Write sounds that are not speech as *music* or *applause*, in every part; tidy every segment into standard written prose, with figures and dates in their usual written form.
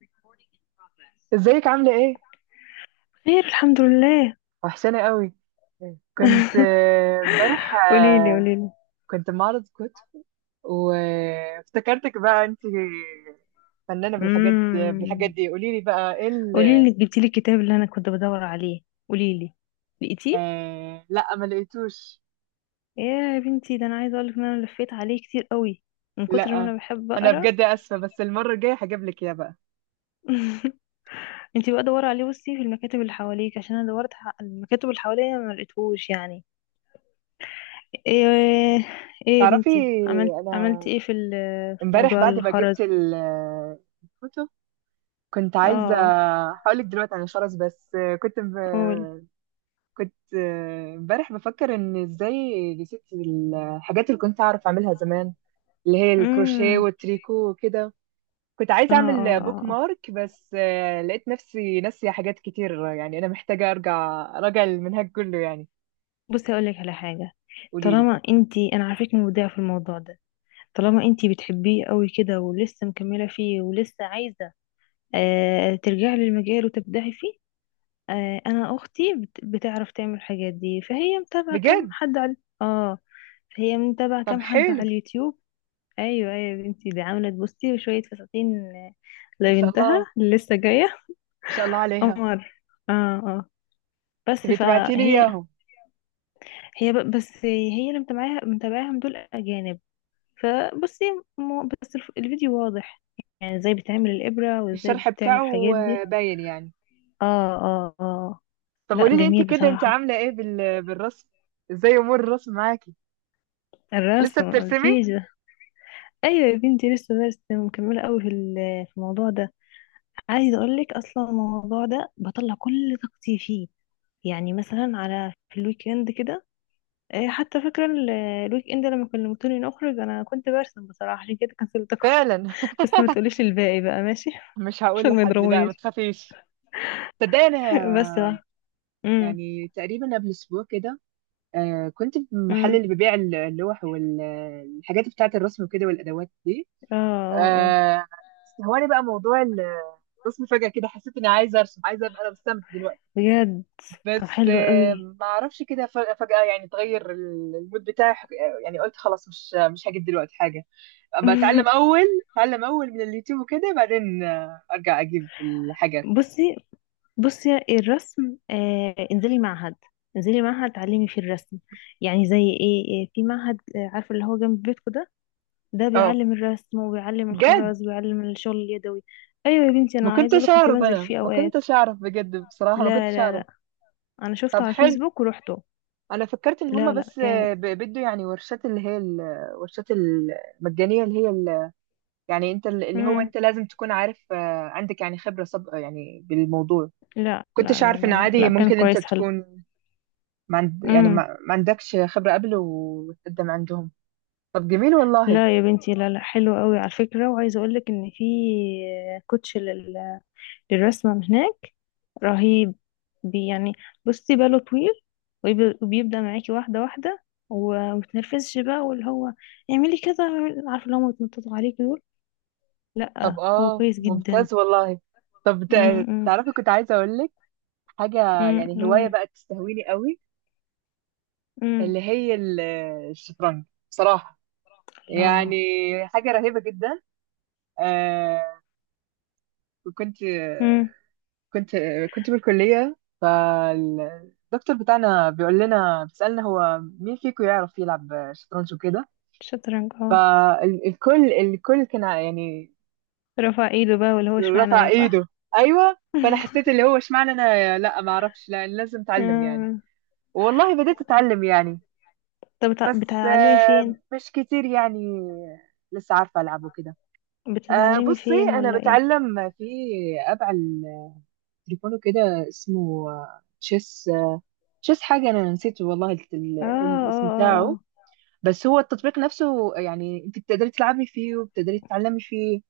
Recording in progress. ازيك عاملة ايه؟ خير، الحمد لله. وحشانة قوي. كنت امبارح قولي لي، قولي لي. كنت معرض كتب وافتكرتك بقى انت فنانة بالحاجات امم. دي. قولي لي بقى ايه؟ قولي لي، جبتي لي الكتاب اللي انا كنت بدور عليه؟ قولي لي. لقيتيه؟ لا ما لقيتوش. يا بنتي، ده انا عايزه اقول لك ان انا لفيت عليه كتير قوي من كتر ما لا انا بحب انا اقرا. بجد اسفة، بس المرة الجاية هجيب لك اياه بقى. *laughs* انتي بقى دوري عليه، بصي في المكاتب اللي حواليك، عشان انا دورت على المكاتب اللي حواليا ما لقيتهوش يعني. ايه؟ ايه يا تعرفي، بنتي، عملت انا ايه في امبارح موضوع بعد ما الخرز؟ جبت الكتب كنت عايزة. اه. هقولك دلوقتي عن الخرز. بس كنت قول. كنت امبارح بفكر ان ازاي نسيت الحاجات اللي كنت اعرف اعملها زمان، اللي هي الكروشيه امم. والتريكو وكده. كنت اه، عايزه اه، اعمل بوك اه، آه. مارك، بس لقيت نفسي ناسيه حاجات كتير يعني انا محتاجه ارجع اراجع المنهج كله يعني. بصي، اقول لك على حاجه. قولي لي. طالما انتي، انا عارفك مبدعه في الموضوع ده. طالما انتي بتحبيه قوي كده، ولسه مكمله فيه، ولسه عايزه ترجعي للمجال وتبدعي فيه. انا اختي بتعرف تعمل الحاجات دي، فهي متابعه كام بجد؟ حد على. اه. فهي متابعه طب كام حد حلو. على اليوتيوب. ايوه، ايوه يا بنتي، دي عملت، بصي شويه فساتين ما شاء الله، لبنتها ما اللي لسه جايه. شاء الله عليها. قمر. اه. آه. بس تبقي تبعتي لي فهي. اياهم. هي بس هي اللي متابعاها متابعاهم دول اجانب. فبصي. بس الفيديو واضح. يعني ازاي بتعمل الابره، وازاي الشرح بتعمل بتاعه الحاجات دي. باين يعني. اه، اه، اه. طب لا، قولي لي انت جميل كده، انت بصراحه. عامله ايه بالرسم؟ ازاي امور الرسم معاكي؟ لسه الرسم بترسمي؟ مقولكيش ده. ايوه يا بنتي، لسه برسم، مكمله قوي في الموضوع ده. عايزه اقول لك اصلا الموضوع ده بطلع كل طاقتي فيه. يعني مثلا، في الويك اند كده. إيه، حتى فاكره الويك اند لما كلمتوني نخرج، انا كنت برسم بصراحه عشان كده كنسلتكم. فعلا. بس ما *laughs* تقوليش الباقي بقى، ماشي؟ *laughs* مش هقول عشان ما لحد، لا ما يضربونيش. تخافيش. تصدقي، انا *laughs* بس بقى. امم، يعني تقريبا قبل اسبوع كده كنت في المحل امم. اللي بيبيع اللوح والحاجات بتاعه الرسم وكده والادوات دي. اه، اه، اه. آه استهواني بقى موضوع الرسم. فجأة كده حسيت اني عايزه ارسم، عايزه ابقى انا مستمتع دلوقتي. بجد؟ طب، بس حلو قوي. ما اعرفش، كده فجأة يعني اتغير المود بتاعي. يعني قلت خلاص مش هجيب دلوقتي حاجه، بتعلم *laughs* اول. اتعلم من اليوتيوب وكده بعدين ارجع اجيب الحاجات. بصي، بصي الرسم، انزلي معهد. انزلي معهد تعلمي فيه الرسم. يعني زي ايه، في معهد، عارفه اللي هو جنب بيتكو ده. ده اه، بيعلم الرسم، وبيعلم بجد؟ الخراز، وبيعلم الشغل اليدوي. ايوه يا بنتي، ما انا عايزه اقولك كنتش كنت اعرف، بنزل انا فيه ما اوقات. كنتش اعرف بجد، بصراحة ما لا، كنتش لا، اعرف. لا. انا شفته طب على حلو. الفيسبوك ورحته. انا فكرت ان هما لا، لا. بس بيدوا يعني ورشات، اللي هي الورشات المجانية، اللي هي يعني انت اللي هو جامد. انت لازم تكون عارف عندك يعني خبرة سابقة يعني بالموضوع. لا، لا، لا، كنتش عارف لا، ان لا، عادي لا، كان ممكن انت كويس حلو. تكون ما عند يعني امم. ما عندكش خبرة قبل وتقدم عندهم. طب جميل والله. لا يا بنتي، لا، لا، حلو قوي على فكرة، وعايزة اقول لك ان في كوتش للرسمة من هناك. رهيب. بي يعني. بصي، باله طويل. وبيبدأ معاكي واحدة واحدة. ومتنرفزش بقى، واللي هو. اعملي كذا، عارفة اللي هم بيتنططوا عليكي دول. لا، طب، هو اه، كويس جدا. ممتاز والله. طب، امم، امم. تعرفي، كنت عايزة اقول لك حاجة. يعني هواية قولي. بقى تستهويني قوي، امم. اللي هي الشطرنج. بصراحة يعني الله. حاجة رهيبة جدا. آه كنت امم. كنت كنت بالكلية، فالدكتور بتاعنا بيقول لنا، بيسألنا هو مين فيكم يعرف يلعب شطرنج وكده. شطرنج، اه. فالكل كان يعني رفع ايده بقى، واللي هو اشمعنى رفع ده، ايده. صح؟ ايوه. فانا حسيت اللي هو اشمعنى انا، لا ما اعرفش، لا لازم اتعلم يعني. *laughs* والله بديت اتعلم يعني. طب، بس بتتعلمي فين؟ مش كتير يعني، لسه عارفة العبه كده. أه بتتعلمي بصي، فين انا ولا ايه؟ بتعلم في اب على التليفون كده اسمه تشيس. تشيس حاجه، انا نسيت والله اه، اه، الاسم اه، بتاعه. آه. بس هو التطبيق نفسه يعني، انت بتقدري تلعبي فيه وبتقدري تتعلمي فيه.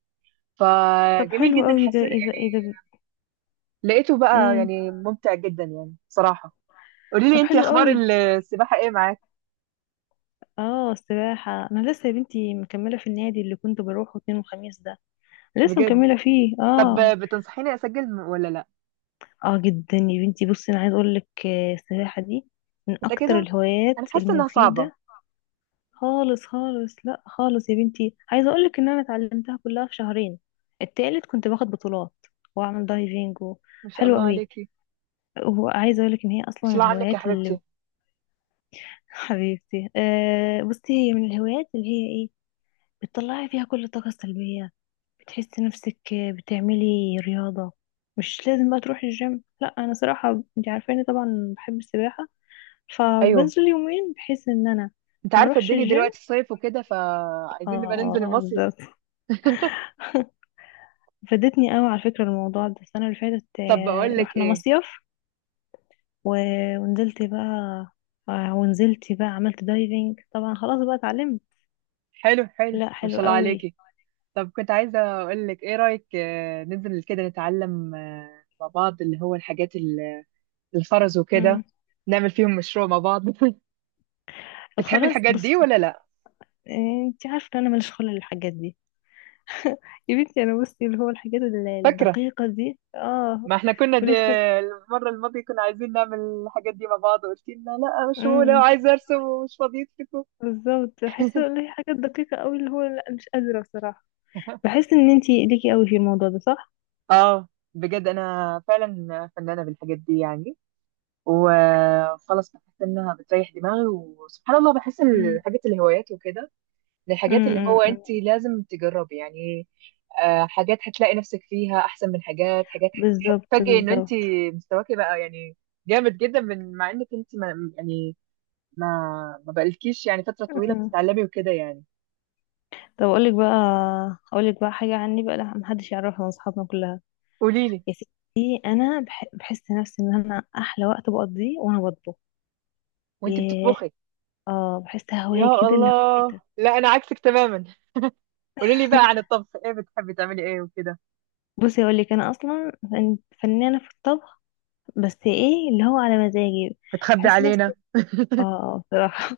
طب فجميل حلو جدا، قوي ده، حسيت اذا يعني اذا لقيته بقى امم. يعني ممتع جدا يعني صراحه. قولي لي طب، انت، حلو اخبار قوي. السباحه ايه معاك؟ اه، السباحة، انا لسه يا بنتي مكملة في النادي اللي كنت بروحه اتنين وخميس ده. لسه بجد؟ مكملة فيه، طب اه. بتنصحيني اسجل ولا لا؟ اه جدا يا بنتي، بصي انا عايز اقول لك، السباحة دي من اكتر متاكده؟ انا الهوايات حاسه انها صعبه. المفيدة. خالص، خالص. لا، خالص يا بنتي، عايزه اقول لك ان انا اتعلمتها كلها في شهرين. التالت كنت باخد بطولات. واعمل دايفنج و. ما شاء حلوه الله قوي. عليكي. وعايزه اقول لك ان هي ما اصلا شاء من الله عنك يا الهوايات حبيبتي. اللي. *laughs* حبيبتي، بصي هي من الهوايات اللي هي ايه. بتطلعي فيها كل الطاقه السلبيه. بتحسي نفسك. بتعملي رياضه. مش لازم بقى تروحي الجيم، لا انا صراحه انت عارفاني طبعا بحب السباحه. ايوه، فبنزل يومين بحيث ان انا انت ما عارفه اروحش الدنيا الجيم. دلوقتي الصيف وكده اه، فعايزين نبقى ننزل المصيف. بالظبط. *laughs* فادتني قوي على فكرة الموضوع ده، السنة اللي فاتت طب بقول لك رحنا ايه. مصيف. ونزلت بقى. ونزلت بقى عملت دايفنج طبعا، خلاص بقى اتعلمت. حلو، حلو، لا، ما حلو شاء الله قوي. عليكي. طب كنت عايزه اقول لك، ايه رايك ننزل كده نتعلم مع بعض، اللي هو الحاجات الخرز وكده؟ امم. نعمل فيهم مشروع مع بعض. *laughs* طب بتحبي خلاص، الحاجات دي بص. ولا لا؟ انت عارفة ان انا ماليش خلق للحاجات دي. يا بنتي انا بصي، اللي هو الحاجات فاكره، الدقيقة دي، اه. ما احنا كنا ماليش خلق. المره الماضيه كنا عايزين نعمل الحاجات دي مع بعض وقلت لنا لا، مش هو امم. عايزه ارسم ومش فاضيتكم. بالظبط، بحس ان هي حاجات دقيقة قوي، اللي هو لا، مش قادرة بصراحة. *laughs* بحس ان انت ليكي قوي في الموضوع ده، صح؟ اه بجد، انا فعلا فنانه بالحاجات دي يعني. وخلاص بحس انها بتريح دماغي، وسبحان الله بحس إن امم، الحاجات، الهوايات وكده، من الحاجات امم، اللي هو أمم، انت أمم. لازم تجربي يعني. حاجات هتلاقي نفسك فيها احسن من حاجات. بالظبط، هتفاجئي ان انت بالظبط. مستواكي بقى يعني جامد جدا، مع انك انت ما يعني ما ما بقالكيش يعني فترة طويلة مم. بتتعلمي وكده يعني. طب، اقول لك بقى. اقول لك بقى حاجه عني بقى، لا محدش يعرفها من اصحابنا كلها. قولي لي. يا ستي، انا بحس نفسي ان انا احلى وقت بقضيه وانا بطبخ. وانت ياه. بتطبخي؟ اه، بحس يا هوايه كده، اللي هو ايه الله، ده. لا انا عكسك تماما. قولي لي بقى عن *laughs* الطبخ، ايه بتحبي تعملي ايه وكده؟ بصي اقول لك، انا اصلا فنانه في الطبخ. بس ايه اللي هو على مزاجي. بتخبي بحس نفسي. علينا. اه، بصراحه.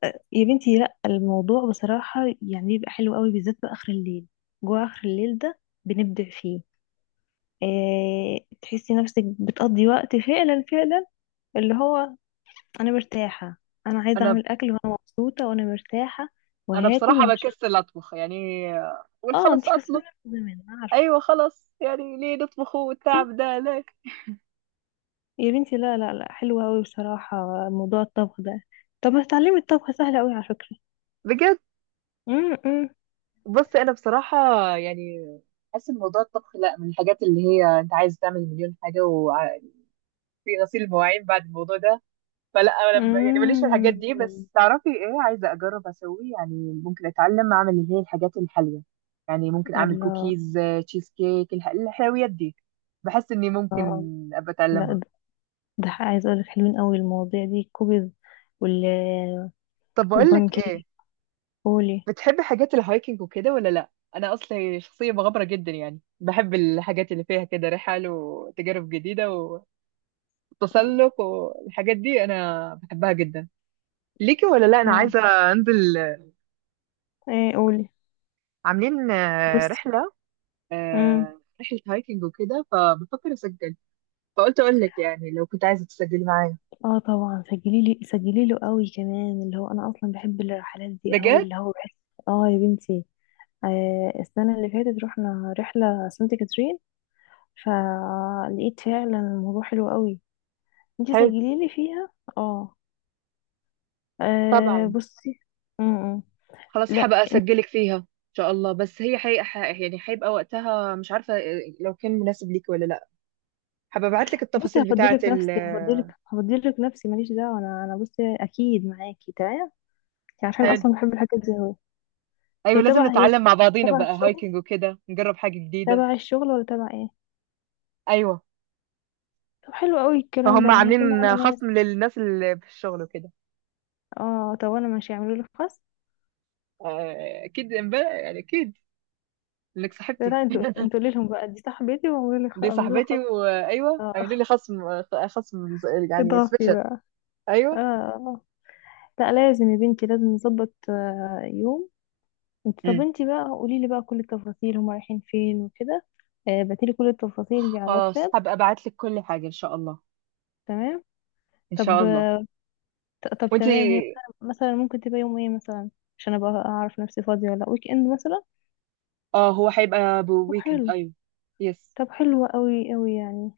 *laughs* يا بنتي، لا الموضوع بصراحه يعني بيبقى حلو قوي، بالذات بقى اخر الليل. جوه اخر الليل ده. بنبدع فيه. إيه، تحسي نفسك بتقضي وقت، فعلا فعلا. اللي هو. انا مرتاحه. انا عايزه انا اعمل اكل وانا مبسوطه وانا مرتاحه. انا وهاكل بصراحه بكسل وهشرب. اطبخ يعني. قول اه، خلاص، انتي اطلب. كسلانه من زمان، أنا عارفه. ايوه خلاص، يعني ليه نطبخه والتعب *laughs* ده ليه؟ يا بنتي، لا، لا، لا، حلوه قوي بصراحه. موضوع الطبخ ده. طب ما تتعلمي، الطبخ سهل قوي على فكره. بجد. امم، بص، انا بصراحه يعني حاسس ان موضوع الطبخ لا، من الحاجات اللي هي انت عايز تعمل مليون حاجه وفي غسيل مواعين بعد الموضوع ده. فلا، أنا لما يعني ماليش في الحاجات دي، امم. بس تعرفي ايه؟ عايزه اجرب اسوي يعني، ممكن اتعلم اعمل اللي هي الحاجات الحلوه. يعني ممكن اعمل الله. كوكيز، تشيز كيك، الحلويات دي. بحس اني ممكن ابقى لا، اتعلمها. ده. ده عايزه اقول لك، حلوين قوي المواضيع دي، الكوبز. وال طب بقول لك ايه، والبانكيك. قولي. بتحب حاجات الهايكنج وكده ولا لا؟ انا اصلا شخصيه مغامره جدا يعني، بحب الحاجات اللي فيها كده رحل وتجارب جديده وتسلق والحاجات دي، انا بحبها جدا. ليكي ولا لا؟ انا اه، عايزه انزل، ايه، قولي. عاملين رحله، بصي، رحله هايكنج وكده، فبفكر اسجل. فقلت اقول لك يعني، لو كنت عايزه تسجلي معايا. اه طبعا سجلي لي، سجلي له قوي كمان، اللي هو انا اصلا بحب الرحلات دي قوي، بجد. اللي هو بحس. اه يا بنتي. السنه اللي فاتت رحنا رحله سانت كاترين. فلقيت فعلا الموضوع حلو قوي. انتي حلو. سجلي لي فيها. اه. طبعا، بصي. م -م. خلاص لا، هبقى انت. اسجلك فيها ان شاء الله، بس هي حقيقة يعني هيبقى وقتها مش عارفه لو كان مناسب ليكي ولا لا. هبقى ابعت لك بصي، التفاصيل بتاعه. هفضلك نفسي، هفضلك نفسي ماليش دعوه، انا بصي اكيد معاكي تمام. عشان حلو. اصلا بحب الحاجات دي قوي. ايوه لازم هي نتعلم مع بعضينا تبع بقى الشغل، هايكنج وكده، نجرب حاجه جديده. تبع الشغل ولا تبع ايه؟ ايوه، طب حلو قوي الكلام ده، فهم يعني هيكون معانا عاملين ناس؟ خصم للناس اللي في الشغل وكده. اه طب، انا ماشي، اعملوا لي خاص. اكيد امبارح يعني اكيد انك لا، صاحبتي. لا، انتوا *laughs* انتوا قولي لهم بقى دي صاحبتي، واعملوا لي دي اعملوا لها صاحبتي، خاص. وايوه آه، عاملين *laughs* لي خصم، خصم يعني اضافي سبيشال. بقى. اه، ايوه. آه. لا لازم يا بنتي، لازم نظبط يوم. طب امم انتي بقى، قولي لي بقى كل التفاصيل، هما رايحين فين وكده. بعتيلي كل التفاصيل دي على خلاص الواتساب. هبقى ابعت لك كل حاجه ان شاء الله، تمام. ان طب. شاء الله. طب وانتي؟ تمام، هي مثلاً ممكن تبقى يوم ايه مثلا؟ عشان ابقى اعرف نفسي فاضية ولا لا، ويك اند مثلا. اه، هو هيبقى طب بويكند، حلو. ايوه، يس. طب، حلو قوي قوي يعني.